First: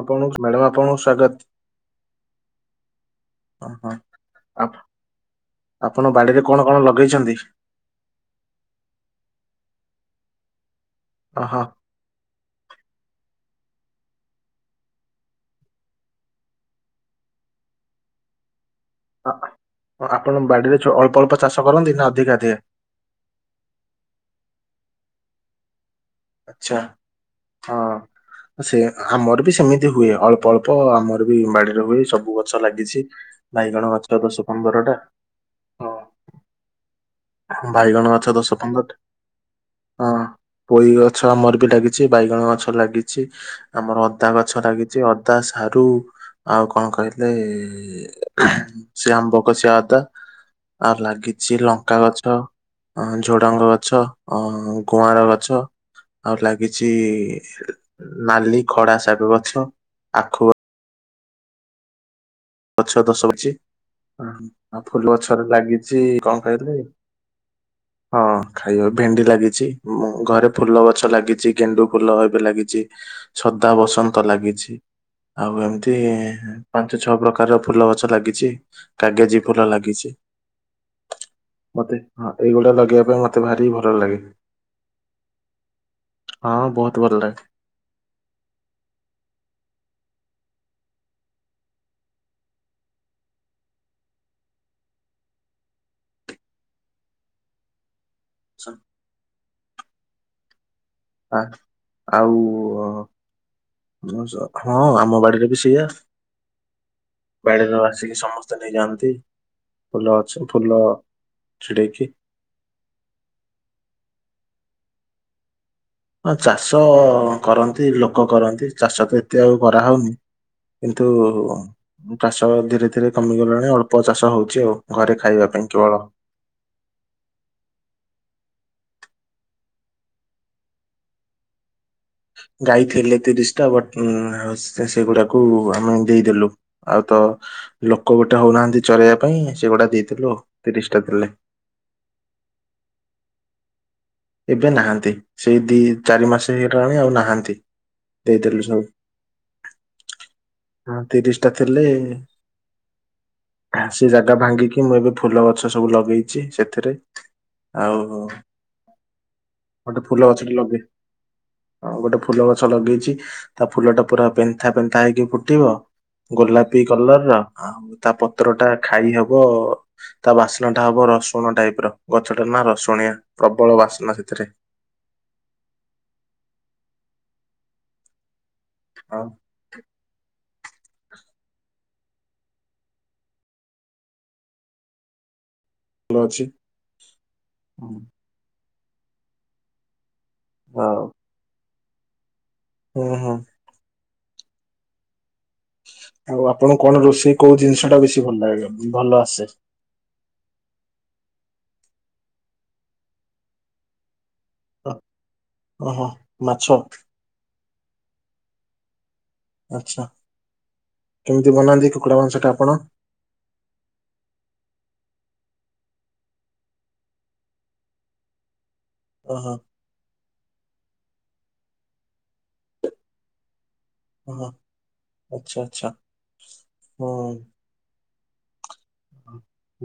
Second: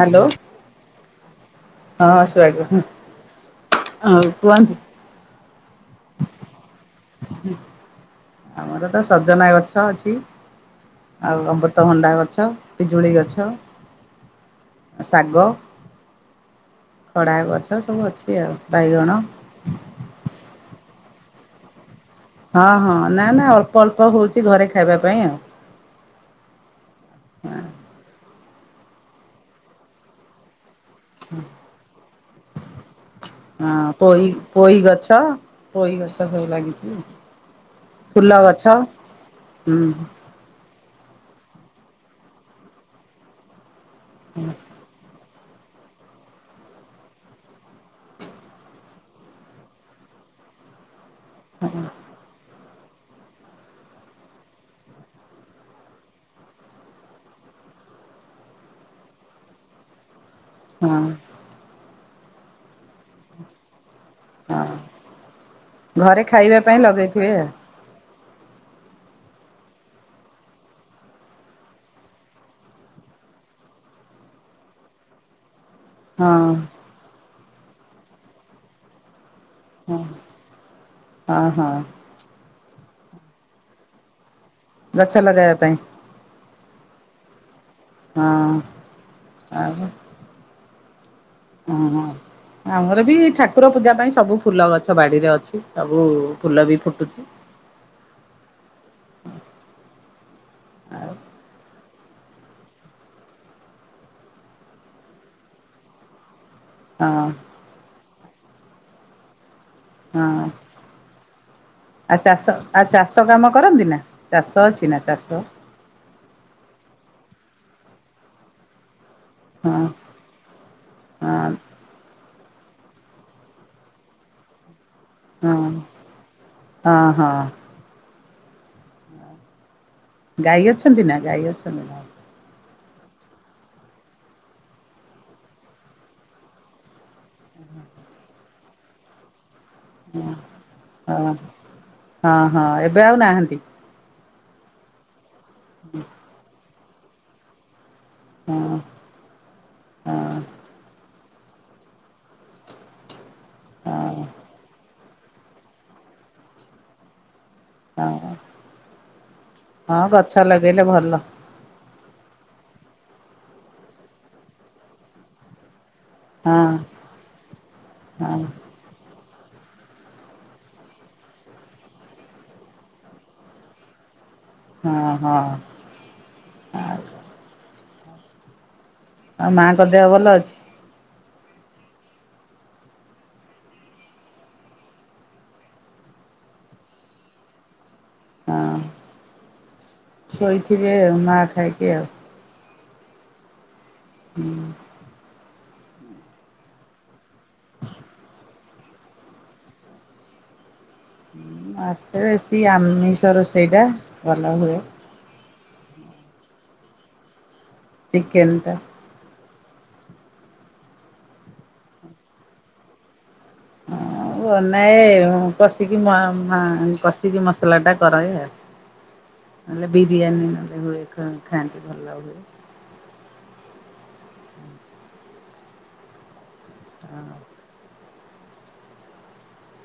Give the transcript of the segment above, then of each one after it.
Hello, madam ଆପଣଙ୍କୁ ସ୍ଵାଗତ। ହଁ ସୁଆଗ ହଁ। ଓହୋ ଆଉ ଆପ କୁହନ୍ତୁ? ଆପଣ ବାଡିରେ କଣ କଣ ଲଗେଇଛନ୍ତି? ଆମର ତ ସଜନା ଗଛ ଅଛି। ଆଉ ଓହୋ ଅମୃତଭଣ୍ଡା ଗଛ ପିଜୁଳି ଗଛ, ଶାଗ ଖଡା ଗଛ ସବୁ ଅଛି ଆଉ, ବାଇଗଣ ଆପଣ ବାଡିରେ ଅଳ୍ପ ଅଳ୍ପ ଚାଷ କରନ୍ତି ନା ଅଧିକା ଅଧିକା? ଅହଁ ନା ନା ଅଳ୍ପ ଅଳ୍ପ ହଉଛି ଘରେ ଖାଇବା ପାଇଁ ଆଉ। ଆଛା ହଁ ସେୟା ଆମର ବି ସେମିତି ହୁଏ ଅଳ୍ପ ଅଳ ପ ଆମର ବି ବାଡ଼ିରେ ହୁଏ ସବୁ ଗଛ ଲାଗିଛି ହଁ ବାଇଗଣ ପୋଇ ଗଛ ଦଶ ପୋଇ ପନ୍ଦର ଟା। ଗଛ ପୋଇ ଗଛ ସବୁ ଲାଗିଛି। ଆମ୍ ବାଇଗଣ ଫୁଲ ଅଛ ଦଶ ଗଛ ପନ୍ଦରଟା ହୁଁ ହଁ। ପୋଇ ଗଛ ଆମର ବି ଲାଗିଛି ବାଇଗଣ ଗଛ ଲାଗିଛି ଆମର ଅଦା ଗଛ ଲାଗିଛିଅ ଦା ସାରୁ ଆଉ କଣ କହିଲେ? ସେ ଆମ୍ବକସିଆ ଅଦା ଆଉ ଲାଗିଛି ଲଙ୍କ ଗଛ ଅ ଝୁଡ଼ଙ୍ଗ ଗଛ ଅ ଗୁଆଁର ଗଛ। ଆଉ ଲାଗିଛି ନାଲି ଖଡା ଶାଗ ଗଛ ଆଖୁ ଗ ହଁ। ଗଛ ଦଷ ଅଛି ହଁ ଆଉ ଫୁଲ ଗଛରେ ଲାଗିଛି ଘରେ କଣ ଖାଇବା କହିଲେ ପାଇଁ ଲଗେଇଥିବେ ହଁ ଖାଇବା ଭେଣ୍ଡି ଲାଗିଛି ମୁଁ ଘରେ ଫୁଲ ଗଛ ଲାଗିଛି ଗେଣ୍ଡୁ ଫୁଲ ଏବେ ଲାଗିଛି। ସଦା ବସନ୍ତ ଲାଗିଛି। ଆଉ ଏମତି ଆଉ ପାଞ୍ଚ ଛଅ ପ୍ରକାରର ଫୁଲ ଗଛ ଲାଗିଛି। କାଗେଜି ଫୁଲ ହଁ ଲାଗିଛି ହଁ ହଁ ହଁ ମତେ ହଁ ଏଇଗୁଡ଼ ଲଗେଇବା ପାଇଁ ମତେ ଭାରି ଭଲ ଲାଗେ। ଗଛ ଲଗେଇବା ପାଇଁ ହଁ ବହୁତ ଭଲ ଲାଗେ ହଁ ଆଉ ହୁଁ ହୁଁ ଆମର ବି ଠାକୁର ପୂଜା ପାଇଁ ସବୁ ଫୁଲ ଗଛ ବାଡ଼ିରେ ଅଛି ସବୁ ଫୁଲ ବି ଫୁଟୁଛି। ଛ ଆଉ ଆ ଆଉ [unintelligible] ହଁ ଆମ ବଡ଼ିରେ ବି ସେଇଆ। ହଁ। [unintelligible] ଆସିକି ସମସ୍ତେ ନେଇଯାଆନ୍ତି ଫୁଲ ଅଛି ହଁ ଫୁଲ ଛିଡେଇକି। ଆଉ ଚାଷ ଆଉ ଚାଷ କାମ କରନ୍ତି ନା ଚାଷ ଅଛି ନା ଚାଷ ହଁ ଚାଷ କରନ୍ତି ଲୋକ କରନ୍ତି ଚାଷ ତ ଏତେ ଆଉ ହଁ କରାହଉନି। କିନ୍ତୁ ହଁ ଚାଷ ଧୀରେ ଧୀରେ କମିଗଲାଣି ଅଳ୍ପ ଚାଷ ହଉଛି ଆଉ ଘରେ ଖାଇବା ପାଇଁ ହଁ କେବଳ ହଁ ହଁ। ଗାଈ ଅଛନ୍ତି ନା ଗାଈ ଅଛନ୍ତି ନା? ଗାଈ ଥିଲେ ତିରିଶ ଟା ବଟ୍ ଆଉ ସେ ସେଗୁଡ଼ାକୁ ଆମେ ଦେଇଦେଲୁ। ଆଉ ତ ଲୋକ ଗୋଟେ ହଉନାହାନ୍ତି ଚଳେଇବା ପାଇଁ ସେଗୁଡ଼ା ହଁ ହଁ ହଁ ହଁ ଏବେ ଆଉ ନାହାନ୍ତି? ଏବେ ନାହାନ୍ତି ସେଇ ଦି ଚାରି ମାସ ହେଇଗଲାଣି ଆଉ ନାହାନ୍ତି। ହଁ ଦେଇଦେଲୁ ହଁ ସବୁ ହଁ। ହଁ। ତିରିଶ ଟା ଥିଲେ ଆ ସେ ଜାଗା ଭାଙ୍ଗିକି ମୁଁ ଏବେ ଫୁଲ ଗଛ ସବୁ ଲଗେଇଛି ସେଥିରେ ଆଉ ହଁ ହଁ ଗୋଟେ ଫୁଲ ଗଛ ଗଛଟେ ଲଗେଇଲେ ଲଗେ ଭଲ ହଁ ଗୋଟେ ଫୁଲ ଗଛ ଲଗେଇଛି ତା ଫୁଲ ଟା ପୁରା ପେନ୍ଥା ପେନ୍ଥା ହେଇକି ଫୁଟିବ। ହଁ ଗୋଲାପି କଲର ର ଆଉ ତା ହଁ ପତ୍ର ଟା ଖାଇ ହବ ତା ବାସ୍ନା ଟା ହବ ରସୁଣ ଟାଇପ୍ ର ଗଛ ଟା ନା ରସୁଣିଆ। ପ୍ରବଳ ବାସ୍ନା ସେଥିରେ। ହଁ ହଁ। ଆଉ ଆଉ ମାଆଙ୍କ ଦେହ ଭଲ ଅଛି? ଲ ଅଛି ହୁଁ। ହଁ ଶୋଇଥିବେ ଆଉ ଆଇ ମା ଖାଇକି ଆଉ। ହୁଁ ହୁଁ। ହୁଁ। ଆଉ ଆପଣଙ୍କୁ କଣ ରୋଷେଇ କୋଉ ଜିନିଷ ଟା ବେଶୀ ଭଲ ଲାଗେ ଭଲ ଆସେ। ଆସେ ବେଶୀ ଆମିଷ ରୋଷେଇ ଟା ଭଲ ହୁଏ। ଓହୋ ମାଛ। ଚିକେନ୍ ଟା। ଆଚ୍ଛା କେମିତି ବନାନ୍ତି କୁକୁଡ଼ା ମାଂସ ଟା ଆପଣ। ହ ବନାଏ କଷିକି ମା ମା କଷିକି ମସଲା ଟା କରାଏ ଆଉ। ଓହୋ। ନହେଲେ ବିରିୟାନୀ ନହେଲେ ହୁଏ ଖ ଖାଆନ୍ତି ଭଲ ହୁଏ। ଓଃ ଆଚ୍ଛା ଆଚ୍ଛା ହଁ।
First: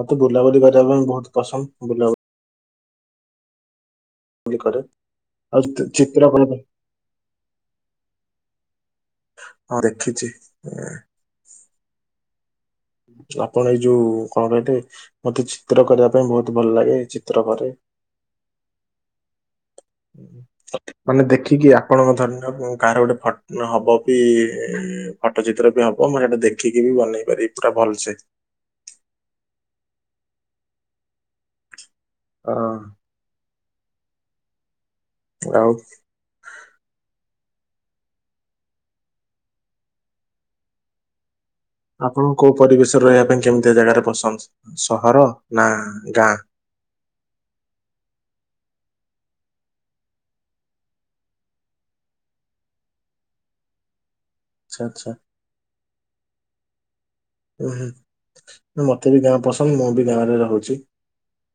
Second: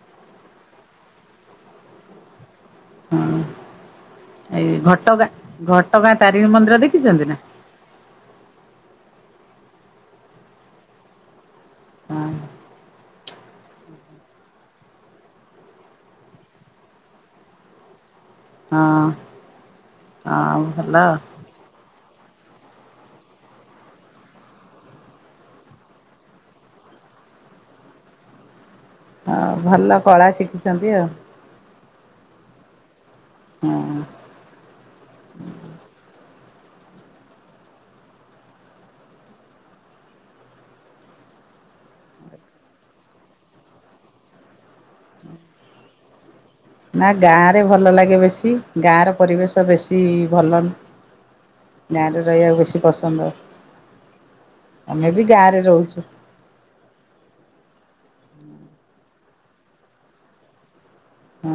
ମତେ ବୁଲାବୁଲି କରିବା ପାଇଁ ବହୁତ ପସନ୍ଦ ବୁଲାବୁ ହଁ ଏଇ କରେ ଘଟଗାଁ ଆଉ ଚି- ଘଟଗାଁ ଚିତ୍ର ତାରିଣୀ କରିବା ମନ୍ଦିର ଦେଖିଚନ୍ତି ନା। ହଁ ଦେଖିଛି ଏଁ। ହଁ। ଆପଣ ଏଇ ଯୋଉ କଣ କହିଲେ ମତେ ଚିତ୍ର କରିବା ପାଇଁ ବହୁତ ଭଲ ଲାଗେ ଚିତ୍ର କରେ। ହଁ। ହଁ ଭଲ। ମାନେ ଦେ ଖିକି ଆପଣଙ୍କ ଧରି ନିଅନ୍ତୁ କାହାର ଗୋଟେ ଫଟୋ ହବ ବି ଫଟୋ ଚିତ୍ର ବି ହବ ମାନେ ଏଟା ଦେଖି ଖିକି ବି ବନେଇ ପାରିବି ପୁରା ଭଲସେ। ହଉ ଭଲ କଳା ଶିଖିଚନ୍ତି ଆଉ। ହଁ। ହଁ। ଆଉ। ଆପଣଙ୍କୁ କୋଉ ପରିବେଶରେ ରହିବା ପାଇଁ କେମିତିଆ ଜାଗାରେ ପସନ୍ଦ ସହର ନା ଗାଁ। ନା ଗାଁ ରେ ଭଲ ଲାଗେ ବେଶୀ ଗାଁ ର ପରିବେଶ ବେଶୀ ଭଲ ଗାଁରେ ରହିବାକୁ ବେଶୀ ପସନ୍ଦ ଆଚ୍ଛା ଆଚ୍ଛା ଆମେ ବି ଗାଁରେ ରହୁଚୁ। ଉହୁଁ ମୋତେ ବି ଗାଁ ପସନ୍ଦ ମୁଁ ବି ଗାଁରେ ରହୁଚି। ହୁଁ।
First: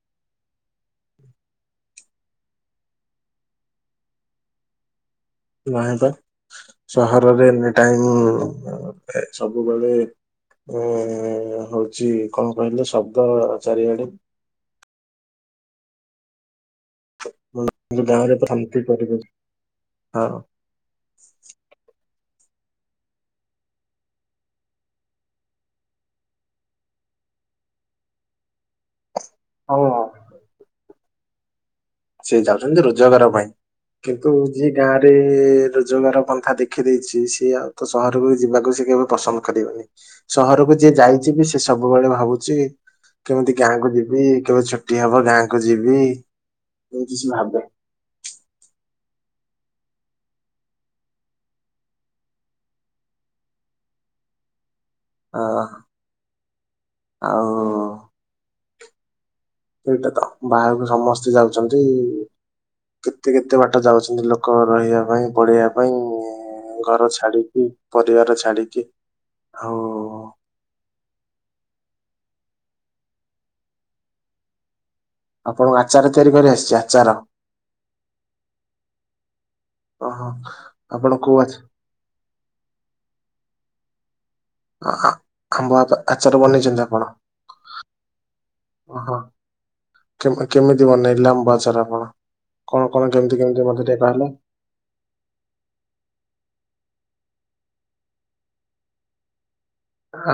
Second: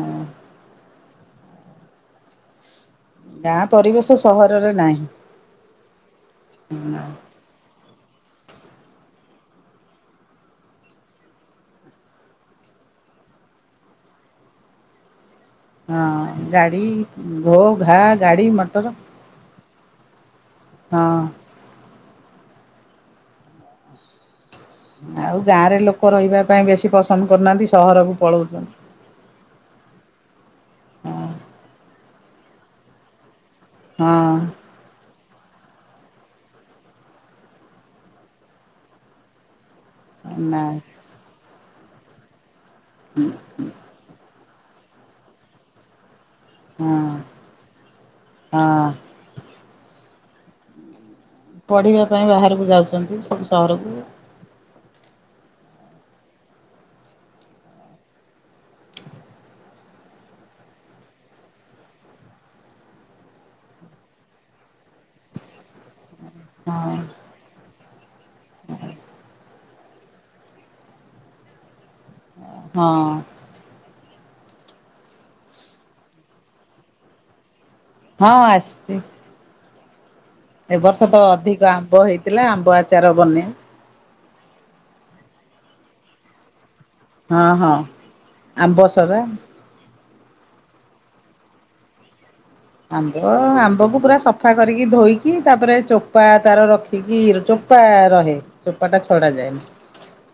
ଗାଁ ପରିବେଶ ସହରରେ ନାହିଁ। ନାହିବା ହଁ ସହରରେ ଏନି ଟାଇମ୍ ସବୁବେଳେ ଉଁ ହଉଚି କଣ କହିଲେ ଶବ୍ଦ ଚାରିଆଡେ। ହଁ ଗାଡ଼ି ଘୋ ଘା କିନ୍ତୁ ଗାଡ଼ି ମଟର ହଁ। ହଁ। ଆଉ ଗାଁରେ ଲୋକ ରହିବା ପାଇଁ ବେଶୀ ପସନ୍ଦ କରୁନାହାନ୍ତି ସହରକୁ ପଳଉଚନ୍ତି। ହଉ ହଁ। ହଁ ସେ ଯାଉଚନ୍ତି ରୋଜଗାର ପାଇଁ ହଁ କିନ୍ତୁ ଯିଏ ଗାଁ ରେ ରୋଜଗାର ପନ୍ଥା ଦେଖିଦେଇଛି ସିଏ ଆଉ ତ ସହରକୁ ଯିବାକୁ ସେ କେବେ ପସନ୍ଦ କରିବନି। ନାଇଁ ସହରକୁ ଯିଏ ଯାଇଛି ବି ସେ ସବୁବେଳେ ଭାବୁଛି କେମିତି ଗାଁ କୁ ଯିବି କେବେ ଛ ଟି ହବ ଗାଁକୁ ଯିବି। ଏମିତି ସେ ଭାବେ ହଁ ହଁ। ପଢ଼ିବା ପାଇଁ ବାହାରକୁ ଯାଉଛନ୍ତି ସବୁ ସହରକୁ। ଆହ। ଆଉ ସେଇଟା ତ ବାହାରକୁ ସମସ୍ତେ ଯାଉଛନ୍ତି କେତେ କେତେ ବାଟ ଯାଉଚନ୍ତି ଲୋକ ରହିବା ପାଇଁ ପଢିବା ପାଇଁ ହଁ ଘର ଛାଡିକି ପରିବାର ଛାଡିକି ଆଉ ହଁ। ଆପଣଙ୍କୁ ଆଚାର ତିଆରି କରି ଆସିଚି ଆଚାର। ହଁ ଆସିଚି। ଓହୋ ଏ ବର୍ଷ ଆପଣ ତ କୋଉ ଆଚାର ଅଧିକ ଆମ୍ବ ହେଇଥିଲା ଆମ୍ବ ଆଚାର ବନେ ଆମ୍ବ ଆଚର ବନେଇଛନ୍ତି ଆପଣ? ହଁ ହଁ ଆମ୍ବ ଓହୋ ସରା କେମିତି ବନେଇଲେ ଆଚାର ଆପଣ କଣ କଣ ଆମ୍ବ କେମିତି କେମିତି ମତେ ଆମ୍ବକୁ ଟିକେ ପୁରା କହିଲେ? ସଫା କରିକି ଧୋଇକି ତାପରେ ଚୋପା ତାର ରଖିକି ଚୋପା ରହେ ଚୋପାଟା ଛଡ଼ାଯାଏ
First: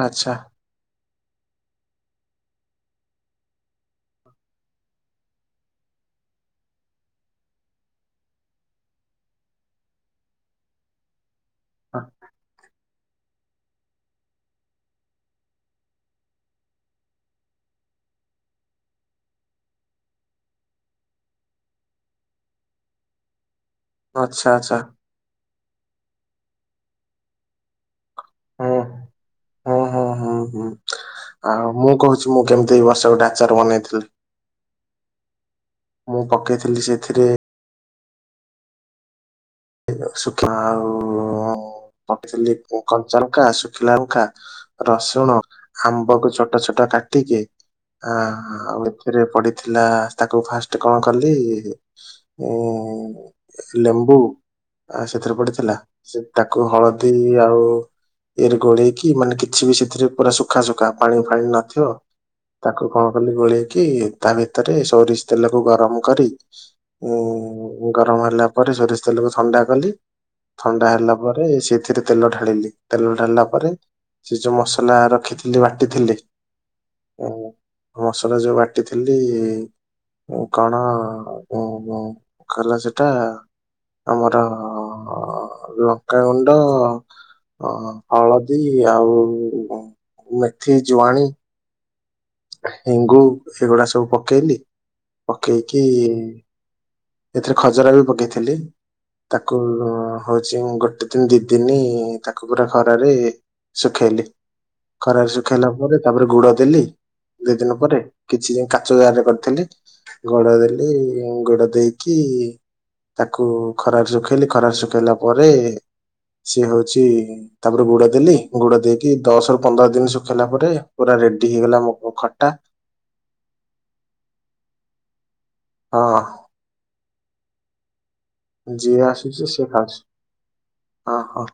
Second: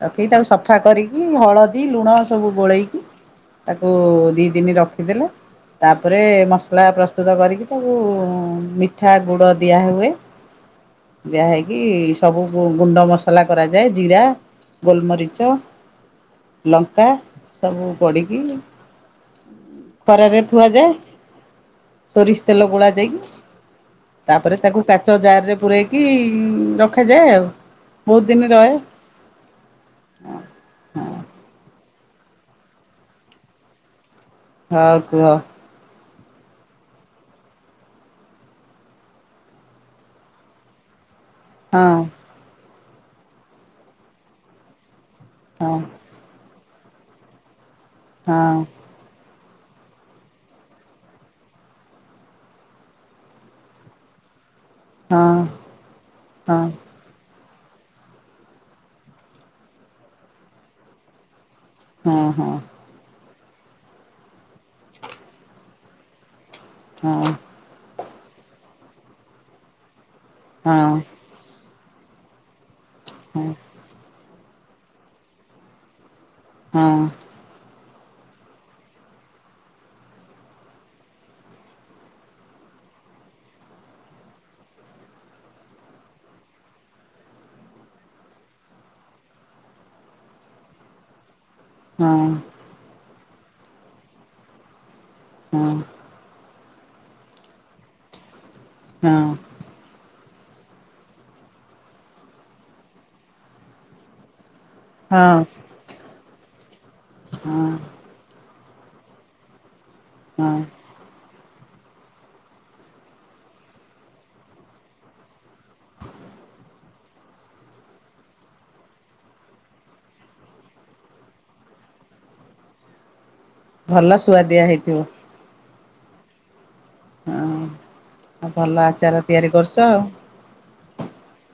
ରଖିକି ଆଚ୍ଛା ତାକୁ ସଫା କରିକି ହଳଦୀ ଲୁଣ ସବୁ ଗୋଳେଇକି ତାକୁ ଦିଇ ଦିନି ରଖିଦେଲେ ତାପରେ ମସଲା ପ୍ରସ ସ୍ତୁତ କରିକି ତାକୁ ମିଠା ଗୁଡ଼ ଦିଆହୁଏ ଦିଆ ହେଇକି ସବୁ ଗୁଣ୍ଡ ମସଲା କରାଯାଏ ଜିରା ଗୋଲମରିଚ ଲଙ୍କା ସବୁ ଗଡିକି ଖରାରେ ଥୁଆଯାଏ। ସୋରିଷ ତେଲ ଗୋଳା ଯାଇକି ଆଚ୍ଛା ତାପରେ ଆଚ୍ଛା ତାକୁ କା ଚ ଜାର ରେ ପୂରେଇକି ରଖାଯାଏ ଆଉ ବହୁତ ଦିନ ରହେ। ହଁ ହଁ ହୁଁ ହୁଁ ଆଉ ମୁଁ କହୁଛି ମୁଁ କେମିତି ଏଇ ବର୍ଷ ଗୋଟେ ଆଚାର ବନେଇଥିଲି ହଁ କୁହ ମୁଁ ପକେଇଥିଲି ସେଥିରେ ଶୁଖା ଆଉ ହଁ ପଟି ଥିଲି କଞ୍ଚା ଲଙ୍କା ଶୁଖିଲା ଲଙ୍କା ରସୁଣ ହଁ ହଁ ଆମ୍ବ କୁ ଚଟି ଛୋଟ ଛୋଟ କାଟିକି ହଁ। ରେ ପଡିଥିଲା ତାକୁ ଫାଷ୍ଟ କଣ କଲି ଉ ଲେମ୍ବୁ ହଁ ହଁ ସେଥିରେ ପଡିଥିଲା ସେ ହଁ ହଁ ତାକୁ ହଳଦୀ ଆଉ ଇଏରେ ଗୋଳେଇକି ମାନେ କିଛି ବି ସେଥିରେ ପୁରା ଶୁଖା ସୁୁଖା ପାଣି ଫାଣି ନଥିବ ହଁ ହଁ ହଁ ତାକୁ କଣ କଲି ଗୋଳେଇକି ତା ଭିତରେ ସୋରିଷ ତେଲକୁ ଗରମ କରି ହଁ ହଁ। ଉ ଗରମ ହେଲା ପରେ ସୋରିଷ ତେଲକୁ ଥଣ୍ଡା କଲି ହଁ ଥଣ୍ଡା ହେଲା ପରେ ତା ପରେ ସେଥିରେ ତେଲ ଢାଳିଲି ତେଲ ଢାଳିଲା ପରେ ସେ ଯୋଉ ମସଲା ରଖିଥିଲି ବାଟିଥିଲି ହଁ ଓ ମସଲା ଯୋଉ ବାଟିଥିଲି କଣ କଲା ସେଟା ଆମର ଲଙ୍କା ଗୁଣ୍ଡ ଆଉ ଅ ହଳଦୀ ଆଉ ମେଥି ଜୁଆଣି ହଁ ହେଙ୍ଗୁ ଏଗୁଡା ସବୁ ପକେଇଲି ପକେଇକି ଏଥିରେ ଖଜରା ବି ପକେଇଥିଲି। ହଁ ଉହୁ ହଉଛି ଗୋଟେ ଦିନ ଦି ଦିନ ତାକୁ ପୁରା ଖରାରେ ଶୁଖେଇଲି ଖରାରେ ହଁ ଶୁଖେଇଲା ପରେ ତାପରେ ଗୁଡ ଦେଲି ଦି ଦିନ ପରେ। କିଛି ଯାଏଁ କାଚ ଜାରରେ କରିଥିଲି ଗୋଡ ଦେଲି ଗୋଡ ଦେଇ କି ତାକୁ ଖରା ରେ ଶୁଖେଇଲି ଖରା ରେ ଶୁଖେଇଲା ପରେ ସେ ହଉ ଚି ତାପରେ ଗୁଡ ଦେଲି ଗୁଡ ଦେଇକି ଦଶ ରୁ ପନ୍ଦର ଦିନ ଶୁଖେଇଲା ପରେ ପୁରା ରେଡି ହେଇଗଲା ମୋ ଖଟା। ଭଲ ଶୁଆଦିଆ ହେଇଥିବ। ହଁ ହଁ ଭଲ ଯିଏ ଆଚାର ଆସୁଛି ତିଆରି ସିଏ କରୁଚ ଖାଉଛି ଆଉ। ହଁ ହଁ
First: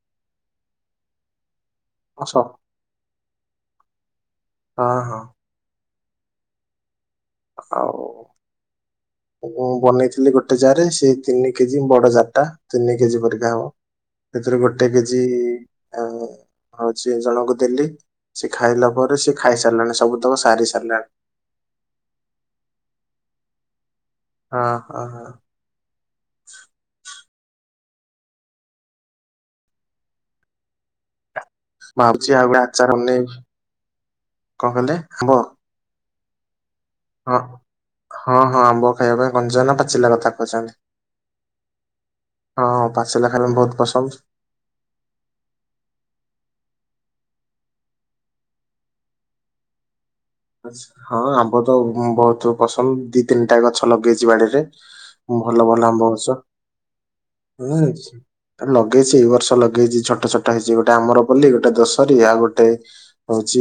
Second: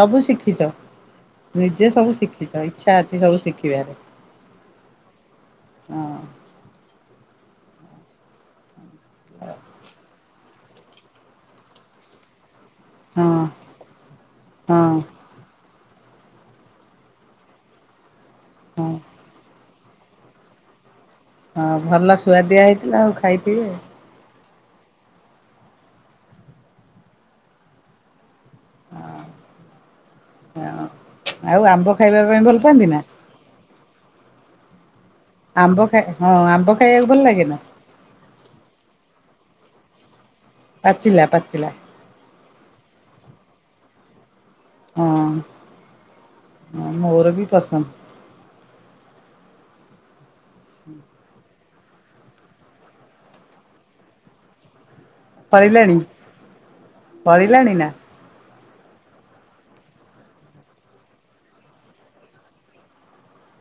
ସବୁ ଶିଖିଚ। ନିଜେ ସବୁ ଆସ ଶିଖିବ ଇଚ୍ଛା ଅଛି ସବୁ ଶିଖିବାରେ ହଁ ହଉ ମୁଁ ବନେଇଥିଲି ଗୋଟେ ଜାରେ ସେ ତିନି କେଜି ବଡ ଜାରଟା ତିନି କେଜି ହଁ ପରିକା ହବ। ଏଥିରୁ ଗୋଟେ ହଁ କେଜି ଆଁ ହଉଛି ଜଣଙ୍କୁ ଦେଲି ସେ ଖାଇଲା ପରେ ସେ ଖାଇ ସାରିଲାଣି ସବୁ ତକ ସାରି ସାରିଲାଣି। ହଁ ଭଲ ସୁୁଆଦିଆ ହେଇଥିଲା ଆଉ ଖାଇଥିବେ। ହଁ ହଁ ହଁ। ହଁ ହ ଆଉ ମୁଁ ଆମ୍ବ ଖାଇବା ଭାବୁଛି ଆଉ ପାଇଁ ଗୋଟେ ଭଲ ପାଆନ୍ତି ଆଚାର ନା? ବନେଇବି କଣ କହିଲେ ଆମ୍ବ। ଆମ୍ବ ଖାଇ ହଁ ଆମ୍ବ ଖାଇବାକୁ ଭଲ ହଁ ଲାଗେନା? ହଁ ହଁ ଆମ୍ବ ଖାଇବା ପାଇଁ କଞ୍ଚା ନା ପାଚିଲା କଥା କହୁଛନ୍ତି? ପାଚିଲା ପାଚିଲା। ହଁ ପାଚିଲା ଖାଇବା ପାଇଁ ବହୁତ ପସନ୍ଦ। ହଁ ମୋର ବି ପସନ୍ଦ। ହଁ ଆମ୍ବ ତ ବହୁତ ପସନ୍ଦ ଦି ତିନିଟା ଗଛ ଲଗେଇଛି ବାଡିରେ। ଭଲ ଭଲ ଫଳିଲାଣି ଆମ୍ବ ଗଛ ଫଳିଲାଣି ନା [inaudible] ଲଗେଇଛି ଏଇ ବର୍ଷ ଲଗେଇଛି ଛୋଟ ଛୋଟ ହେଇଛି ଗୋଟେ ଆମରପଲୀ ଗୋଟେ ଦଶହରୀ ଆଉ ଗୋଟେ ହଉଛି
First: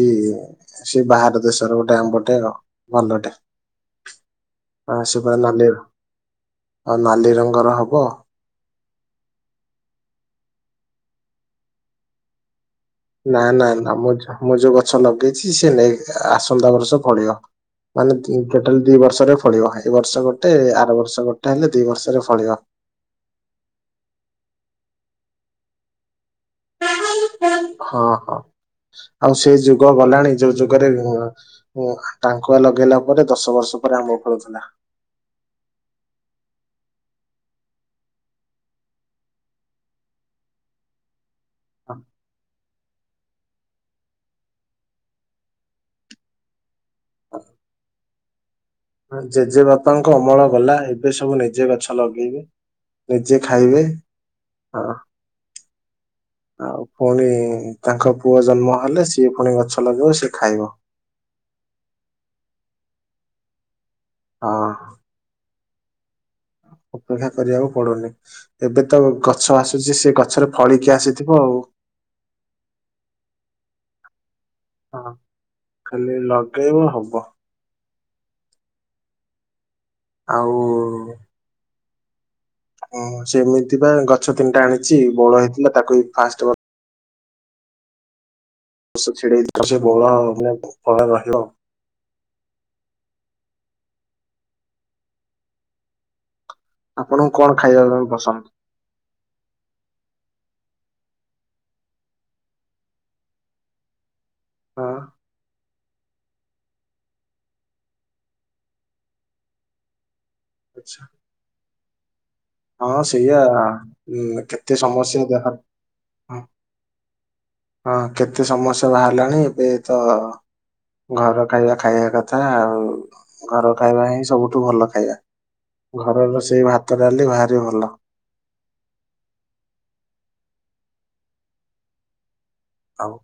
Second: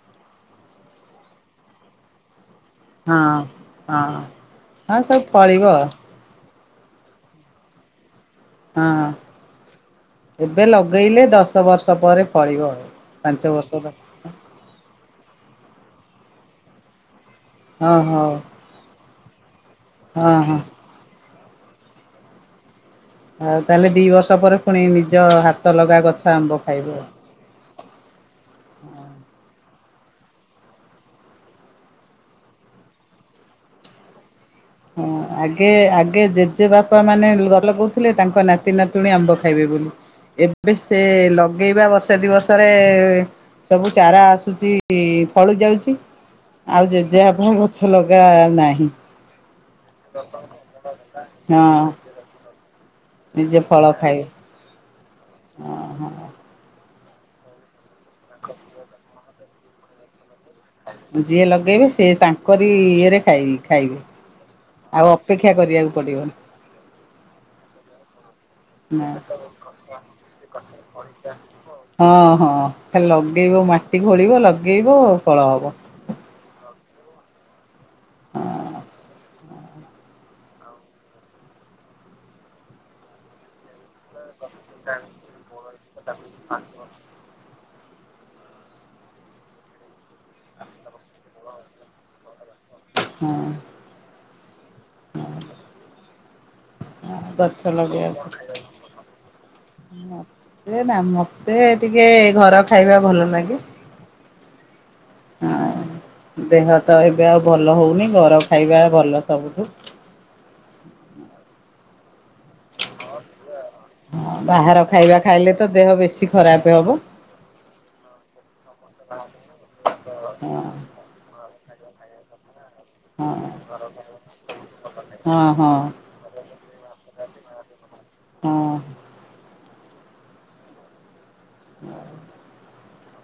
ସେ ବାହାର ଦେଶର ଗୋଟେ ଆମ୍ବଟେ ଆଉ ଭଲଟେ [inaudible] ହଁ ହଁ। ହଁ ସବୁ ଫଳିବ ଆଉ ନାଲି ରଙ୍ଗର ହବ। ହଁ ଏବେ ଲଗେଇଲେ ଦଶ ବର୍ଷ ପରେ ଫଳିବ ଆଉ ନା ପାଞ୍ଚ ନା ବର୍ଷର ନା ମୁଁ ମୁଁ ଯୋଉ ଗଛ ଲଗେଇଛି ସିଏ ନେଇ ନେ ଆସନ୍ତା ବର୍ଷ ଫଳିବ। ହଁ ମାନେ ହଉ ଟୋଟାଲ ଦି ବର୍ଷରେ ଫଳିବ ଏଇ ବର୍ଷ ହଁ ଗୋଟେ ହଁ। ଆର ବର୍ଷ ଗୋ ଟେ ତାହେଲେ ଦି ବର୍ଷରେ ଫଳିବ। ଆଉ ତାହେଲେ ଦି ବର୍ଷ ପରେ ପୁଣି ନିଜ ହାତ ଲଗା ଗଛ ଆମ୍ବ ଖାଇବ ଆଉ ହଁ ହଁ ଆଉ ସେଇ ଯୁଗ ଗଲାଣି ଯୋଉ ଯୁଗରେ ଟାଙ୍କୁଆ ଲଗେଇଲା ପରେ ଦଶ ବର୍ଷ ପରେ ଆମ୍ବ ଫଳୁଥିଲା। ହଁ ଆଗେ ଆଗେ ଜେଜେ ବାପା ମାନେ ରୁଆ ଲଗଉଥିଲେ ତାଙ୍କ ନାତି ନାତୁଣୀ ଆମ୍ବ ଖାଇବେ ବୋଲି। ଏବେ ସେ ଲଗେଇବା ବର୍ଷା ଦିବର୍ଷରେ ସବୁ ଚାରା ଆସୁଚି ଫଳି ଯାଉଛି ଆଉ ଜେଜେବାପା ଗଛ ଲଗ ଲଗାନାହିଁ। ଜେଜେ ବାପ ବାପାଙ୍କ ଅମଳ ଗଲା ଏବେ ସବୁ ନିଜେ ହଁ ଗଛ ଲଗେଇବି ନିଜେ ଖାଇବେ। ହଁ ଓହୋ ଆଉ ପୁଣି ତାଙ୍କ ପୁଅ ଜନ୍ମ ହେଲେ ସିଏ ପୁଣି ଗଛ ଲଗେଇବ ସିଏ ଖାଇବ। ଯିଏ ଲଗେଇବେ ସିଏ ତାଙ୍କରି ଇଏରେ ଖାଇବେ ହଁ ଆଉ ଅପେକ୍ଷା କରିବାକୁ ପଡିବନି। ଅପେକ୍ଷା କରିବାକୁ ପଡୁନି ଏବେ ତ ନା। ଗଛ ଆସୁଛି ସେ ଗଛରେ ଫଳିକି ଆସିଥିବ ଆଉ ହଁ ହଁ ଖାଲି ଲଗେଇବ ମାଟି ଖୋଳିବ ଲଗେଇବ ହଁ ଫଳ ହବ। ଖାଲି ଲଗେଇବ ହବ। ହଁ। ଆଉ ହ ସେମିତି ବା ଗଛ ତିନିଟା ଆଣିଛି ବୋଳ ହେଇଥିଲା ତାକୁ ଫାଷ୍ଟ ଛିଡେଇଥ ସେ ବଳ ମାନେ ଭଲ ରହିବ। ହଁ। ହ ଆପଣଙ୍କୁ କଣ ଗଛ ଖାଇବା ପାଇଁ ଲଗେଇବ। ପସନ୍ଦ ମତେ ନା ମତେ ଟିକେ ଘର ଖାଇବା ଭଲ ଲାଗେ। ହୁଁ। ହଁ ଦେହ ତ ଏବେ ଆଉ ଭଲ ହଉନି ଘର ଖାଇବା ଭଲ ସବୁଠୁ। ଆଚ୍ଛା। ହଁ ସେଇଆ ହଁ କେତେ ବାହାର ଖାଇବା ସମସ୍ୟା ଖାଇଲେ ଯାହା ତ ଦେହ ବେଶୀ ଖରାପ ହବ ହଁ କେତେ ସମସ୍ୟା ବାହାରିଲାଣି ଏବେ ତ ହଁ ଘର ଖାଇବା ଖାଇବା କଥା ଆଉ। ହଁ ଘର ଖାଇବା ହିଁ ସବୁଠୁ ଭଲ ଖାଇବା ହଁ ହଁ ଘର ର ସେଇ ଭାତ ଡାଲି ଭାରି ଭଲ। ହଁ। ହଁ ଆଉ।